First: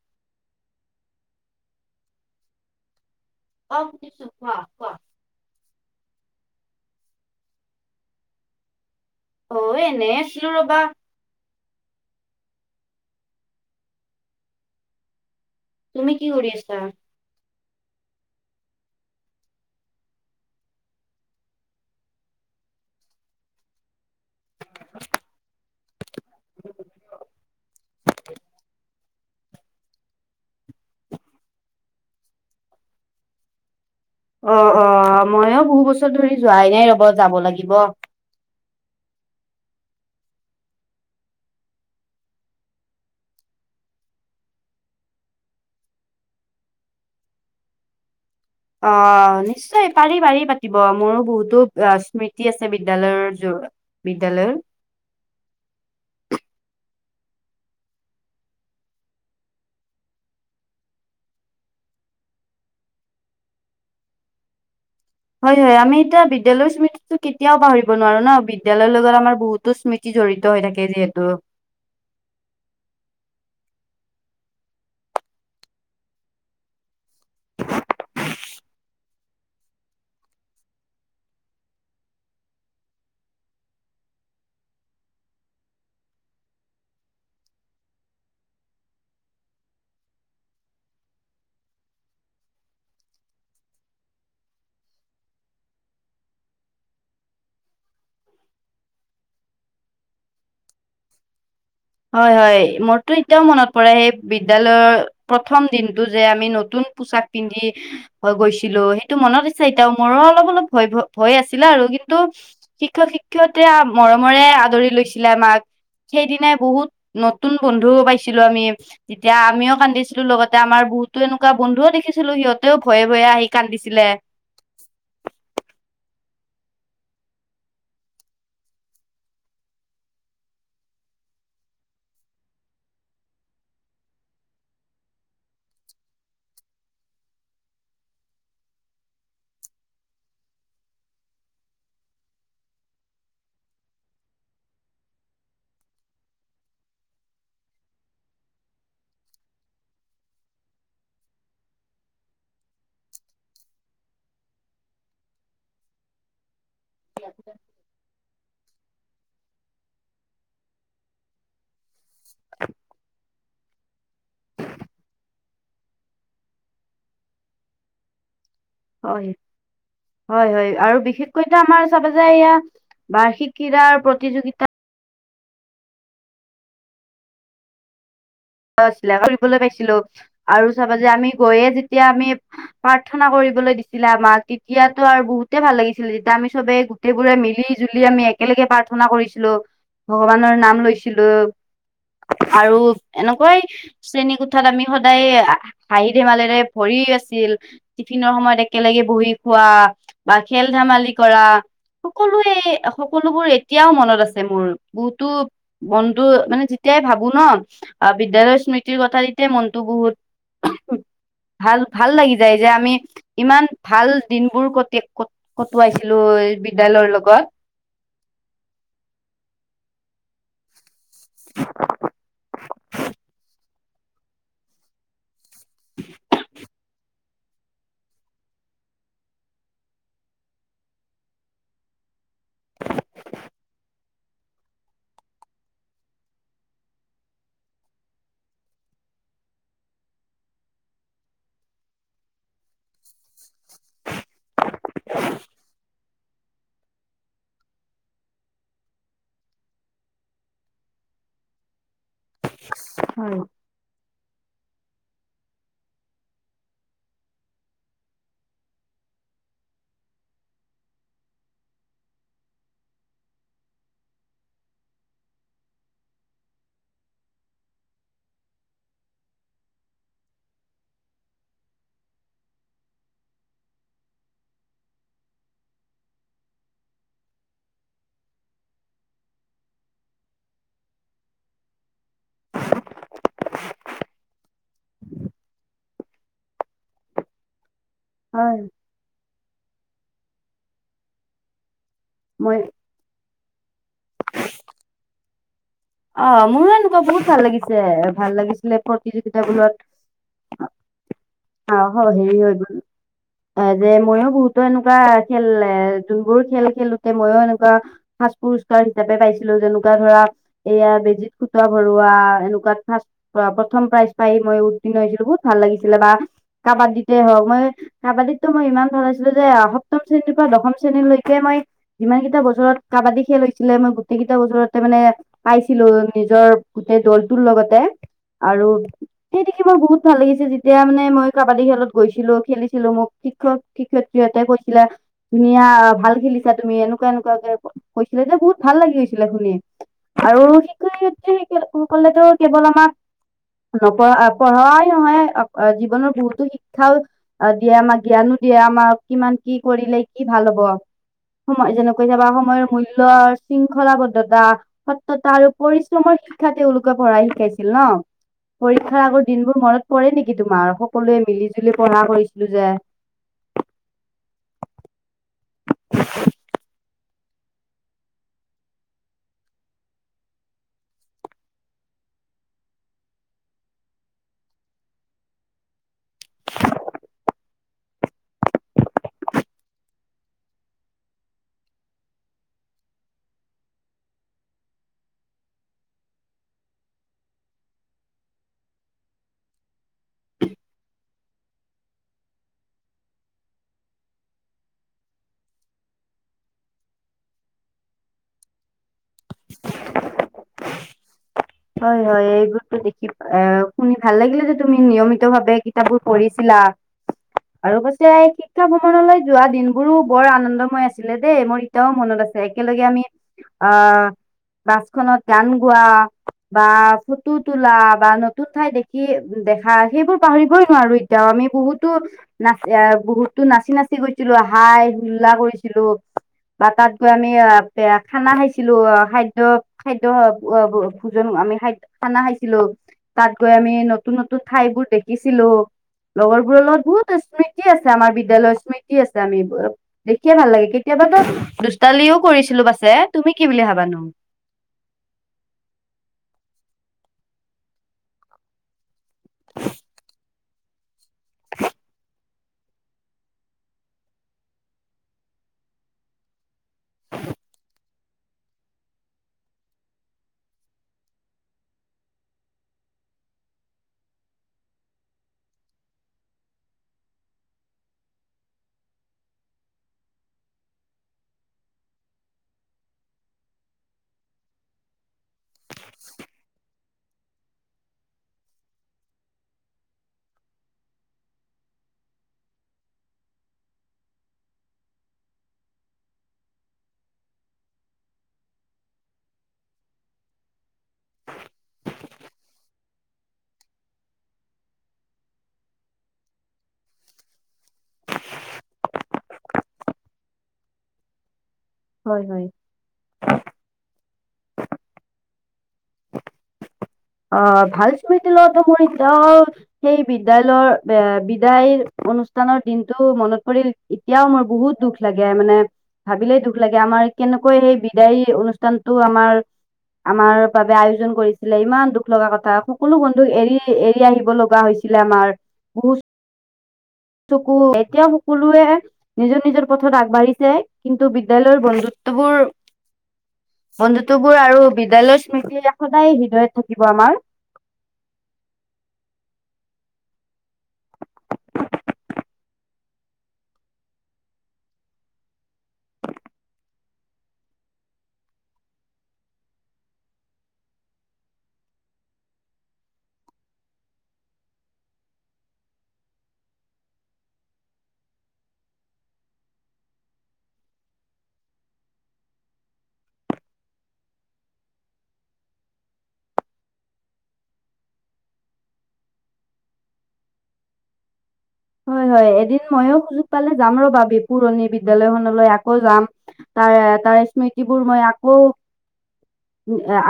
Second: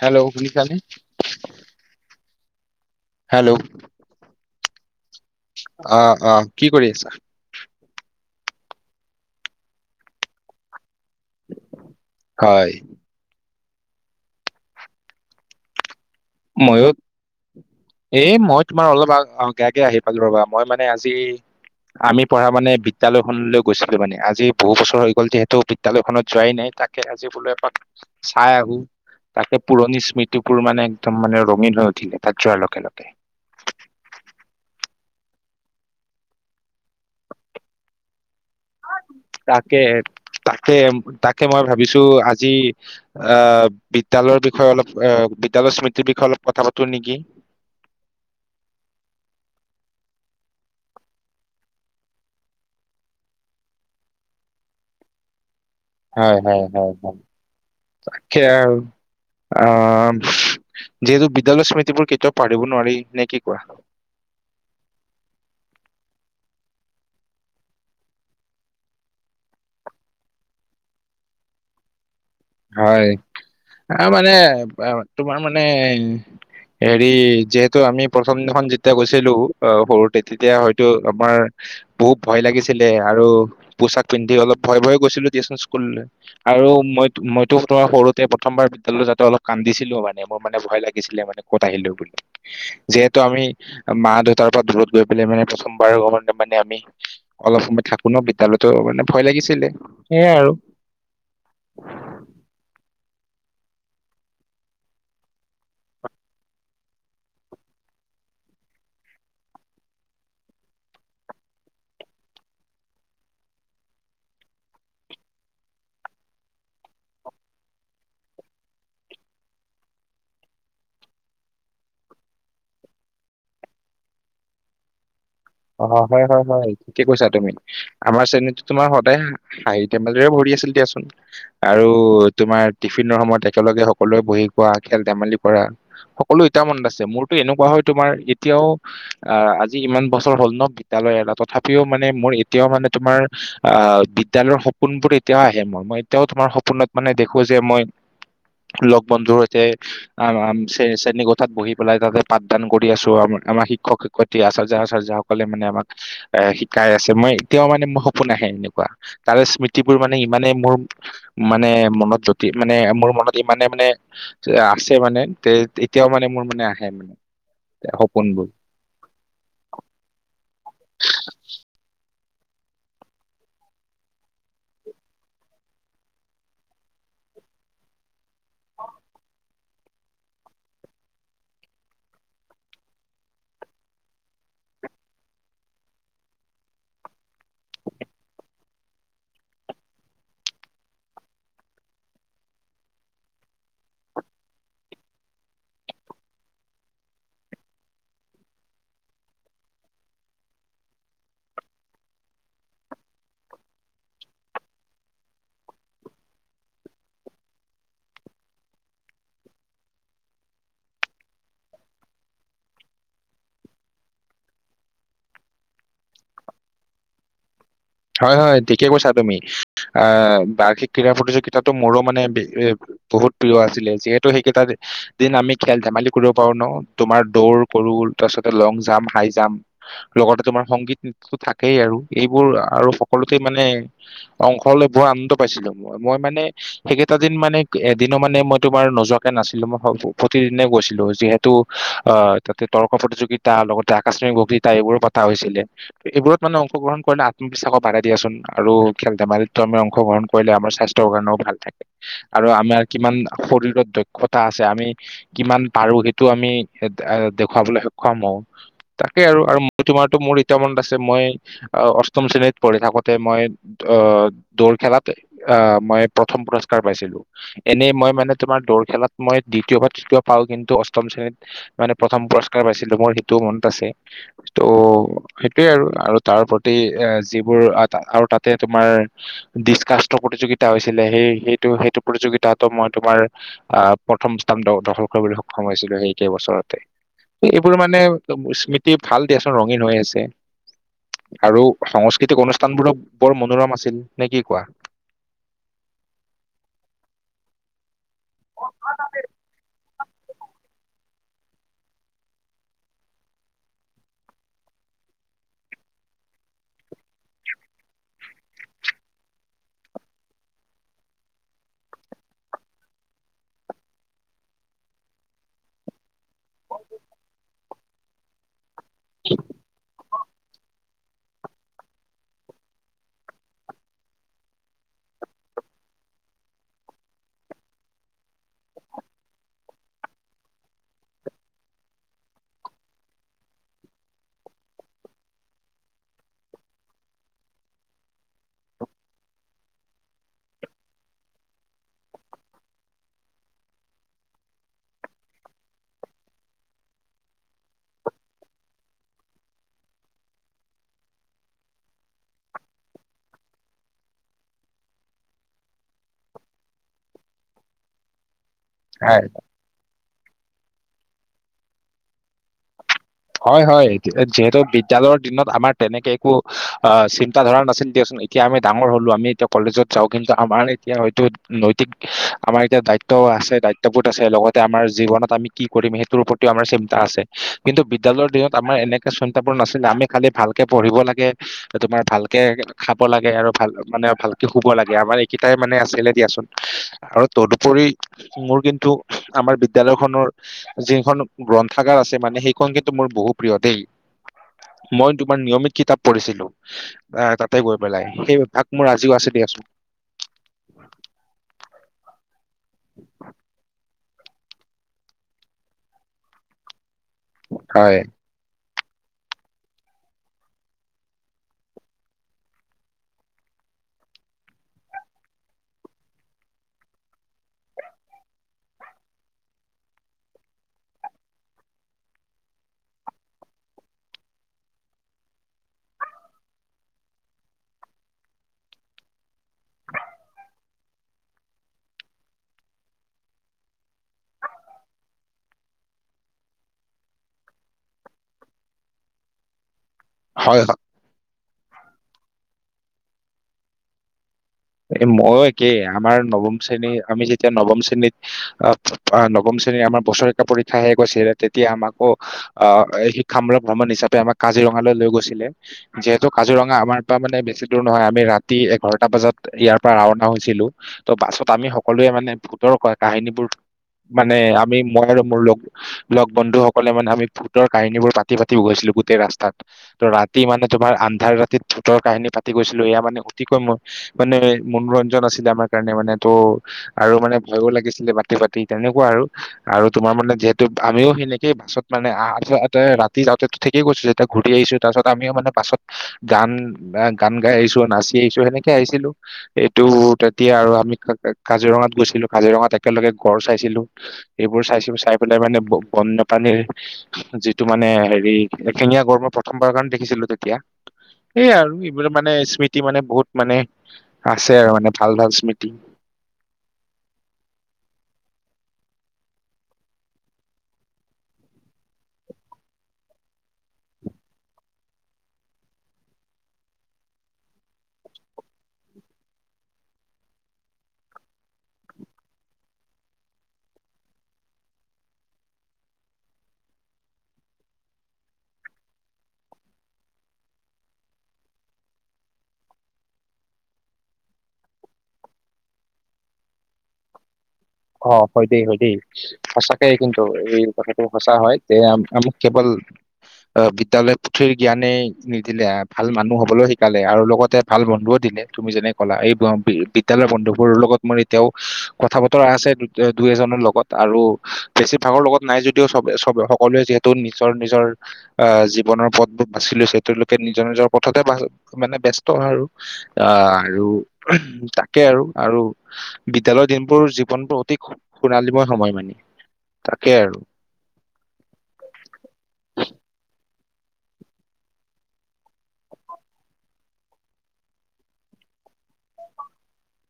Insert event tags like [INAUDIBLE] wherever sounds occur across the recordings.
Hello শুনিছানে? Hello. [INAUDIBLE] অহ অঁ, কি কৰি আছা? অ এনেই আছিলো ৰবা। হয়। তুমি কি কৰি আছা? ময়ো এ মই তোমাৰ অলপ আগে আগে আহি পালোঁ ৰবা, মই মানে আজি আমি পঢ়া মানে বি বিদ্যালয়খনলৈ গৈছিলোঁ মানে আজি বহু বছৰ হৈ গ'ল যিহেতু বিদ্যালয়খনত যোৱাই নাই। তাকে আজি বোলো এপাক চাই আহোঁ। তাতে পুৰণি স্মৃতিবোৰ মানে একদম মানে ৰঙীন হৈ উঠিলে তাত যোৱাৰ লগে লগে। অঁ অঁ' মইয়ো বহু বছৰ ধৰি যোৱাই নাই ৰব যাব লাগিব। তাকে, তাকে তাকে মই ভাবিছোঁ আজি আহ' বিদ্যালয় বিষয়ে অলপ অ বিদ্যালয় স্মৃতিৰ বিষয়ে অলপ কথা পাতোঁ নেকি। অ' নিশ্চয় পাৰি পাৰি পাতিব, মোৰো বহুতো স্মৃতি আছে বিদ্যালয়ৰ জো বিদ্যালয়ৰ। হয় হয় হয় হয় তাকে আৰু। আহ যিহেতু বিদ্যালয়ৰ স্মৃতিবোৰ কেতিয়াও পাহৰিব নোৱাৰি, নে কি কোৱা? হয় হয়, আমি এতিয়া বিদ্যালয়ৰ স্মৃতিটো কেতিয়াও পাহৰিব নোৱাৰো ন, বিদ্যালয় লগত আমাৰ বহুতো স্মৃতি তি জড়িত হৈ থাকে যিহেতু। হয়, আহ' মানে অ তোমাৰ মানে হেৰি, যিহেতু আমি প্ৰথমদিনাখন যেতিয়া গৈছিলোঁ সৰুতে, তেতিয়া হয়তো আমাৰ বহুত ভয় লাগিছিলে, আৰু পোছাক পিন্ধি অলপ ভয় ভয় গৈছিলোঁ দিয়াচোন স্কুললৈ। আৰু মই মইতো তোমাৰ সৰুতে প্ৰথমবাৰ বিদ্যালয়ত যাতে অলপ কান্দিছিলো মানে, মোৰ মানে ভয় লাগিছিলে মানে ক'ত আহিলো বুলি। যিহেতু আমি মা দেউতাৰ পৰা দূৰত গৈ পেলাই মানে প্ৰথমবাৰ মানে আমি অলপ সময় থাকো ন', বিদ্য়ালয়তো মানে ভয় লাগিছিলে সেয়াই আৰু। হয়, হয়, মোৰ টো এতিয়াও মনত পৰে সেই বিদ্যয়ালয়ৰ প্ৰথম দিনটো যে আমি নতুন পোচাক পিন্ধি হৈ গৈছিলোঁ। সেইটো মনত আছে এতয়াও মোৰো অলপ অলপ ভয় ভয় আছিলে আৰু কিন্তু শিক্ষক-শিক্ষয়ত্ৰীৰ মৰমৰে আদৰি লৈছিলে মাক সেইদিনাই বহুত নতুন বন্ধু পাইছিলোঁ আমি। তেতিয়া আমিও কান্দিছিলোঁ। লগতে আমাৰ বহুতো এনেকুৱা বন্ধুও দেখিছিলোঁ। সিহঁতেও ভয়ে ভয়ে আহি কান্দিছিলে। অ', হয়, হয়, হয়, ঠিকে কৈছা তুমি। আমাৰ শ্ৰেণীতো তোমাৰ সদায় হাঁহি ধেমালিৰে ভৰি আছিল দিয়াচোন। আৰু তোমাৰ টিফিনৰ সময়ত একেলগে সকলোৱে বহি খোৱা, খেল-ধেমালি কৰা। সকলো এতিয়াও মনত আছে। মোৰতো এনেকুৱা হয় তোমাৰ এতিয়াও আহ, আজি ইমান বছৰ হ'ল ন' বিদ্য়ালয় এৰা তথাপিও মানে মোৰ এতিয়াও মানে তোমাৰ আহ, বিদ্যালয়ৰ সপোনবোৰ এতিয়াও আহে, মোৰ মই এতিয়াও তোমাৰ সপোনত মানে দেখো যে মই ল'গ বন্ধুৰ সৈতে আ, শ্ৰেণীকোঠাত বহি পেলাই তাতে পাঠদান আছোঁ। আম-আমাৰ শিক্ষক-শিক্ষয়ত্ৰীৰ আচাৰ্য আচাৰ্জাসকলে মানে আমাক এ শিকাই আছে। মই এতিয়াও মানে মোৰ সপোন আহে এনেকুৱা। তাৰে স্মৃতিবোৰ মানে ইমানে মোৰ মানে মনত যদি মানে মোৰ মনত ইমানে মানে আছে মানে, তে এতিয়াও মানে মোৰ মানে আহে মানে সপোনবোৰ। হয়। হয়, হয়, আৰু বিশেষকৈ আমাৰ চাবা যে এয়া বাৰ্ষিক ক্ৰীড়াৰ প্ৰতিযোগিতা। আছিলে ফুৰিবলৈ পাইছিলোঁ আৰু চাবা যে আমি গৈয়ে যেতিয়া আমি প্ৰাৰ্থনা কৰিবলৈ দিছিলে আমাক তেতিয়াতো আৰু বহুতে ভাল লাগিছিলে, যেতিয়া আমি চবে গোটেই বোৰে মিলি মিলি জুলি আমি একেলগে পাৰ প্ৰাৰ্থনা কৰিছিলোঁ, ভগৱানৰ নাম লৈছিলো আৰু এনেকুৱাই শ্ৰেণী কোঠাত আমি সদায় হাঁহি ধেমালিৰে ভৰি আছিল। টিফিনৰ সময়ত একেলগে বহি খোৱা বা খেল ধেমালি কৰা। সকলোৱে সকলোবোৰ এতিয়াও মনত আছে মোৰ বহুতো মনটো মানে যেতিয়াই ভাবো ন' আহ, বিদ্যালয়ৰ স্মৃতিৰ কথা তেতিয়া মনটো বহুত ভাল ভাল লাগি যায় যে আমি ইমান ভাল দিনবোৰ ক-কটোৱাইছিলো বিদ্য়ালয়ৰ লগত। হয়, হয়, ঠিকে কৈছা তুমি আহ, বাৰ্ষিক ক্ৰীড়া প্ৰতিযোগিতাটো মোৰো মানে বহুত প্ৰিয় আছিলে যিহেতু, সেইকেইটা দিন আমি খেল ধেমালি কৰিব পাৰো ন' তোমাৰ দৌৰ কৰোঁ তাৰপিছতে লং জাম্প, হাই জাম্প। লগতে তোমাৰ সংগীত নৃত্যটো থাকেই আৰু এইবোৰ আৰু সকলোতে মানে অংশ লৈ বৰ আনন্দ পাইছিলো, মই মানে সেইকেইটা দিন মানে এদিনো মানে মই তোমাৰ নোযোৱাকে নাছিলো, মই প্ৰতিদিনে গৈছিলো যিহেতু অ', তাতে তৰ্ক প্ৰতিযোগিতা তা লগতে আকস্মিক বক্তিতা এইবোৰো পতা হৈছিলে এইবোৰত মানে অংশগ্ৰহণ কৰিলে বিশ্বাসো বাঢ়ে দিয়াচোন আৰু খেল ধেমালিতো আমি অংশগ্ৰহণ কৰিলে আমাৰ স্বাস্থ্যৰ কাৰণেও ভাল থাকে। আৰু আমাৰ কিমান হয় শৰীৰত দক্ষ কথা আছে, আমি কিমান পাৰো সেইটো আমি দেখুৱাবলৈ সক্ষম হওঁ। তাকেই আৰু, আৰু মোৰ তোমাৰতো মোৰ এতিয়াও মনত আছে মই, অষ্টম শ্ৰেণীত পঢ়ি থাকোতে মই অ', দৌৰ খেলাত অ', মই প্ৰথম পুৰস্কাৰ পাইছিলো। এনেই মই মানে তোমাৰ দৌৰ খেলাত, মই দ্বিতীয় বা তৃতীয় পাওঁ, কিন্তু অষ্টম শ্ৰেণীত মানে প্ৰথম পুৰস্কাৰ পাইছিলো, মোৰ সেইটোও মনত আছে। ত' সেইটোয়ে আৰু। আৰু তাৰ প্ৰতি এ, যিবোৰ আৰু তাতে তোমাৰ দিছকাচ থ্ৰ প্ৰতিযোগিতা হৈছিলে, সেই, সেইটো, সেইটো প্ৰতিযোগিতাতো মই তোমাৰ অ', প্ৰথম স্থান দ-দখল কৰিবলৈ সক্ষম হৈছিলো সেই একেবছৰতে। এইবোৰ মানে হয়। স্মৃতি ভাল দিয়াচোন ৰঙীন হৈ আছে। আৰু সংস্কৃতিক মই অনুষ্ঠান বোৰো বৰ মনোৰম আছিল, নে কি কোৱা? অ', মোৰো এনেকুৱা বহুত ভাল লাগিছে, ভাল লাগিছিলে প্ৰতিযোগিতাবোৰত অ', হ, হি, হৈ গল। এ, যে, ময়ো বহুতো এনেকুৱা খেল এ, যোনবোৰ খেল খেলোতে মইও এনেকুৱা ফাৰ্ষ্ট পুৰোস্কাৰ হিচাপে পাইছিলো যেনেকুৱা ধৰা এয়া বেজীত সুতা ভৰুৱা, এনেকুৱাত ফাষ্ট প্ৰথম প্ৰাইজ পাই মই উত্তীৰ্ণ হৈছিলো, বহুত ভাল লাগিছিলে বা কাবাডীতে হওঁক, মই কাবাডীতটো মই ইমান দৌৰাইছিলো যে সপ্তম শ্ৰেণীৰ পৰা দশম শ্ৰে শ্ৰেণীলৈকে মই যিমান কেইটা বছৰত কাবাডী খেল হৈছিলে, মই গোটেই কেইটা বছৰতে মানে পাইছিলো, নিজৰ গোটেই দলটোৰ লগতে, আৰু সেই দেখি মোৰ বহুত ভাল লাগিছে যেতিয়া মানে মই কাবাডী খেলত গৈছিলো, খেলিছিলো মোক শিক্ষক, শিক্ষয়ত্ৰীহঁতে কৈছিলে ধুনীয়া ভাল খেলিছা তুমি এনেকুৱা এনেকুৱাকে কৈছিলে যে বহুত ভাল লাগি গৈছিলে শুনি। আৰু শিক্ষক শিক্ষয়িত্ৰী সকলেটো কেৱল আমাক নপঢ়া, পঢ়ুৱাই নহয় জীৱনৰ বহুতো শিক্ষাও দিয়ে, আমাক জ্ঞানো দিয়ে, আমাক কিমান কি কৰিলে কি ভাল হব? সময় যেনেকৈ চাবা সময়ৰ মূল্য শৃংখলাবদ্ধতা সত্যতা আৰু পৰিশ্ৰমৰ শিক্ষা তেওঁলোকে পঢ়াই শিকাইছিল ন? পৰীক্ষাৰ আগৰ দিনবোৰ মনত পৰে নিকি তোমাৰ, সকলোৱে মিলি জুলি পঢ়া কৰিছিলো যে? হয়, হয়। যিহেতু বিদ্যয়ালয়ৰ দিনত আমাৰ তেনেকে একো অ', চিন্তাধাৰা নাছিল দিয়াচোন। এতিয়া আমি ডাঙৰ হ'লোঁ আমি এতিয়া কলেজত যাওঁ কিন্তু আমাৰ এতিয়া হয়তো নৈতিক আমাৰ এতিয়া দায়িত্ব আছে, দায়িত্ববোধ আছে, লগতে আমাৰ জীৱনত আমি কি কৰিম সেইটোৰ প্ৰতিও আমাৰ চিন্তা আছে। কিন্তু বিদ্যয়ালয়ৰ দিনত আমাৰ এনেকে চিন্তাবোৰ নাছিলে, আমি খালি ভালকে পঢ়িব লাগে। তোমাৰ ভালকে খাব লাগে, আৰু ভাল মানে ভালকে শুব লাগে, আমাৰ এইকেইটাই মানে আছিলে দিয়াচোন। আৰু তদুপৰি মোৰ কিন্তু আমাৰ বিদ্যয়ালয় খনৰ যিখন গ্ৰন্থাগাৰ আছে মানে সেইখন কিন্তু মোৰ বহু প্ৰিয় দেই। মই তোমাৰ নিয়মিত কিতাপ পঢ়িছিলো। অ', তাতে গৈ পেলাই। সেই অভ্যাক মোৰ আজিও আছে দিয়াচোন। হয়, হয়। এইবোৰতো দেখি, শুনি ভাল লাগিলে যে তুমি নিয়মিত ভাৱে কিতাপবোৰ পঢ়িছিলা। আৰু [UNINTELLIGIBLE] কি হয় সীতা ভ্ৰমনলৈ যোৱা দিনবোৰো বৰ আনন্দময় আছিলে দেই, মোৰ ইতয়াও মনত আছে একেলগে আমি অ', বাছখনত গান গোৱা বা ফটো তোলা, বা নতুন ঠাই দেখি দেখা, সেইবোৰ পাহৰিবই নোৱাৰো এত তিয়া আমি বহুতো নাচ, বহুতো নাচি নাচি গৈছিলো, হাই হুল্লা কৰিছিলো। বা তাত গৈ আমি অহ খানা খাইছিলো। খাদ্য, খাদ্য ভোজন আমি খাইদ খানা খাইছিলো। তাত গৈ আমি নতুন নতুন ঠাইবোৰ দেখিছিলো। লগৰবোৰৰ লগত বহুতো স্মৃতি আছে আমাৰ বিদ্যালয়ৰ স্মৃতি আছে। আমি এইবোৰত দেখিয়ে ভাল হয় লাগে। কেতিয়াবাটো দুষ্টালিও কৰিছিলো পাছে। তুমি কি বুলি ভাবা নো? এ ময়ো একেই। আমাৰ নৱম শ্ৰেণীৰ, আমি যেতিয়া নৱম শ্ৰেণীত আহ নৱম শ্ৰেণীৰ আমাৰ বছৰেকীয়া পৰীক্ষা শেষ হৈছিলে। তেতিয়া আমাকো আহ শিক্ষা মূলক ভ্ৰমণ হিচাপে আমাক কাজিৰঙালৈ লৈ গৈছিলে। যিহেতু কাজিৰঙা আমাৰ পৰা মানে বেছি দূৰ নহয়। আমি ৰাতি এঘাৰটা বজাত ইয়াৰ পৰা ৰাওনা হৈছিলো। ত' বাছত আমি সকলোৱে মানে ভূতৰ কাহিনীবোৰ মানে আমি মই আৰু মোৰ লগ লগ বন্ধুসকলে মানে আমি ভূতৰ কাহিনীবোৰ পাতি পাতি গৈছিলো গোটেই ৰাস্তাত। ত' ৰাতি মানে তোমাৰ আন্ধাৰ ৰাতিত ভূতৰ কাহিনী পাতি গৈছিলো। এয়া মানে অতিকৈ মোৰ মানে মনোৰঞ্জন আছিল আমাৰ কাৰণে। মানে ত' আৰু মানে ভয়ো লাগিছিলে পাতি পাতি। তেনেকুৱা আৰু। আৰু তোমাৰ মানে যিহেতু আমিও সেনেকেই বাছত মানে ৰাতি যাওঁতে ঠিকেই গৈছো। যেতিয়া ঘূৰি আহিছো, তাৰপাছত আমিও মানে পাছত গান গান গাই আহিছো, নাচি আহিছো। সেনেকে আহিছিলো। এইটো তেতিয়া আৰু আমি কাজিৰঙাত গৈছিলোঁ। কাজিৰঙাত একেলগে গড় চাইছিলোঁ। এইবোৰ চাইছো, চাই পেলাই মানে বন্যপ্ৰাণীৰ যিটো মানে হেৰি একশিঙীয়া গড় মই প্ৰথমবাৰৰ কাৰণে দেখিছিলো তেতিয়া। এইয় আৰু এইবোৰ হয় মানে হয় স্মৃতি মানে বহুত মানে আছে আৰু মানে ভাল ভাল স্মৃতি। অ' ভাল স্মৃতি লগত মোৰ এতিয়াও সেই বিদ্যয়ালয়ৰ এ বিদায়ৰ অনুষ্ঠানৰ দিনটো মনত পৰিল এতিয়াও মোৰ বহুত দুখ লাগে। মানে ভাবিলেই দুখ লাগে আমাৰ কেনেকৈ সেই বিদায় অনুষ্ঠানতটো আমাৰ আমাৰ বাবে আয়োজন কৰিছিলে। ইমান দুখ লগা কথা সকলো বন্ধুক এৰি এৰি আহিব লগা হৈছিলে আমাৰ। বহুত চকু এতিয়া সকলোৱে নিজৰ নিজৰ পথত আগবাঢ়িছে। কিন্তু, বিদ্যালয়ৰ বন্ধুত্ববোৰ বন্ধুত্ববোৰ আৰু বিদ্যালয়ৰ স্মৃতি সদায় হৃদয়ত থাকিব আমাৰ। অ' হয় দেই, হয় দেই। সঁচাকেই কিন্তু এই কথাটো সঁচা হয় যে আমাক কেৱল অ' বিদ্যালয় পুথিৰ জ্ঞানেই নিদিলে, ভাল মানুহ হবলৈও শিকালে আৰু লগতে ভাল বন্ধুও দিলে তুমি যেনে ক'লা। এই বিদ্যালয়ৰ বন্ধুবোৰৰ লগত মই এতিয়াও কথা আছে দুই এজনৰ লগত আৰু বেছিভাগৰ লগত নাই যদিও চবে চব সকলোৱে যিহেতু টো নিজৰ নিজৰ আহ জীৱনৰ পথবোৰ বাছি লৈছে তেওঁলোকে নিজৰ নিজৰ পথতে মানে ব্যস্ত আৰু। আহ আৰু তাকে আৰু আৰু বিদ্যালয় দিনবোৰ যি জীবনটো অতি সোণালীময় সময় মানে। তাকে আৰু হয়, হয়। এদিন ময়ো সুযোগ পালে যাম ৰ'বা পুৰণি বিদ্যালয়খনলৈ। আকৌ যাম। তাৰে তাৰ স্মৃতিবোৰ মই আকৌ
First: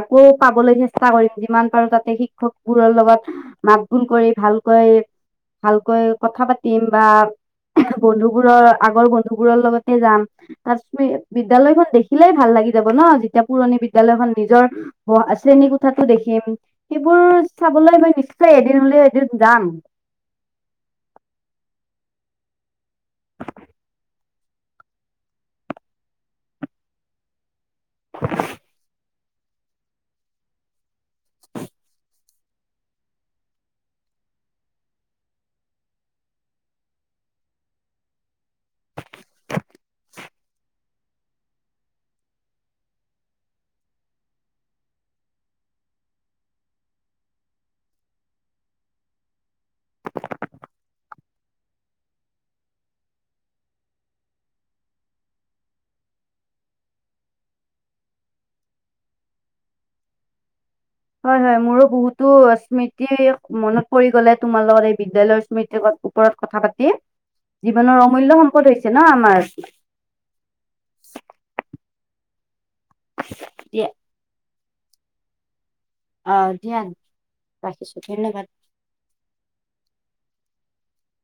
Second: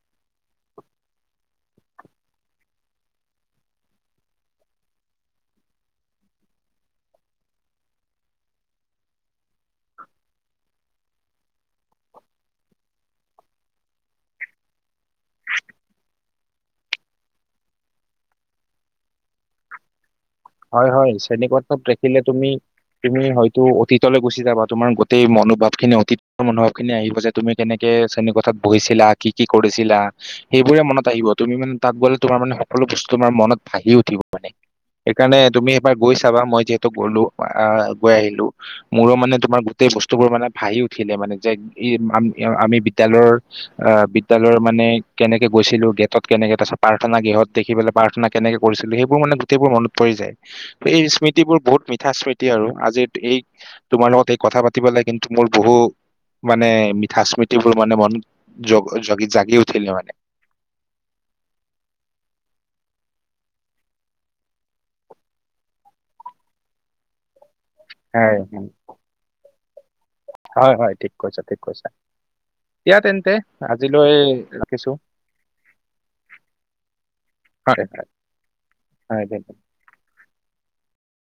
আকৌ পাবলৈ চেষ্টা কৰিম। যিমান পাৰো তাতে শিক্ষকবোৰৰ লগত মাত বোল কৰি ভালকৈ ভালকৈ কথা পাতিম। বা বন্ধু বোৰৰ আগৰ বন্ধু বোৰৰ লগতে যাম। তাত বিদ্যালয়খন দেখিলেই ভাল লাগি যাব ন। যেতিয়া পুৰণি বিদ্যাযলয়খন নিজৰ পঢ়া শ্ৰেণী কোঠাতো দেখিম সেইবোৰ চাবলৈ মই নিশ্চয় এদিন হ'লেও এদিন যাম হয় হয় শ্ৰেণীক কোঠাটো দেখিলে তুমি তুমি হয়তো অতীতলৈ গুচি যাবা তোমাৰ গোটেই মনোভাৱ খিনি অতীতৰ মনোভাৱ খিনি আহিব যে তুমি কেনেকে শ্ৰেণীৰ কোঠাত বহিছিলা কি কি কৰিছিলা সেইবোৰে মনত আহিব তুমি মানে তাত গলে তোমাৰ সকলো বস্তু তোমাৰ মনত ভাহি উঠিব মানে সেইকাৰণে তুমি এবাৰ গৈ চাবা মই যিহেতু গলো আহ গৈ আহিলো মোৰো মানে তোমাৰ গোটেই বস্তুবোৰ মানে ভাহি উঠিলে মানে যে ই আমি বিদ্যালয়ৰ আহ বিদ্যালয়ৰ মানে কেনেকে গৈছিলো গেটত কেনেকে তাৰপিছত প্ৰাৰ্থনা গৃহত দেখি পেলাই প্ৰাৰ্থনা কেনেকে কৰিছিলোঁ সেইবোৰ মানে গোটেইবোৰ মনত পৰি যায় এই স্মৃতিবোৰ বহুত মিঠা স্মৃতি আৰু আজি এই তোমাৰ লগত এই কথা পাতি পেলাই কিন্তু মোৰ বহু মানে মিঠা স্মৃতিবোৰ মানে মন জগ জা জাগি উঠিলে মানে হয় হয় মোৰো বহুতো স্মৃতি মনত পৰি গলে তোমাৰ লগত এই বিদ্যালয় স্মৃতিৰ ওপৰত কথা পাতি [UNINTELLIGIBLE] জীৱনৰ হয় অমূল্য হয় সম্পদ হৈছে ন আমাৰ হয় হয় ঠিক কৈছা ঠিক কৈছা দিয়া তেন্তে দিয়া আজিলৈ ৰাখিছো অ দিয়া ৰাখিছোঁ ধন্যবাদ [UNINTELLIGIBLE]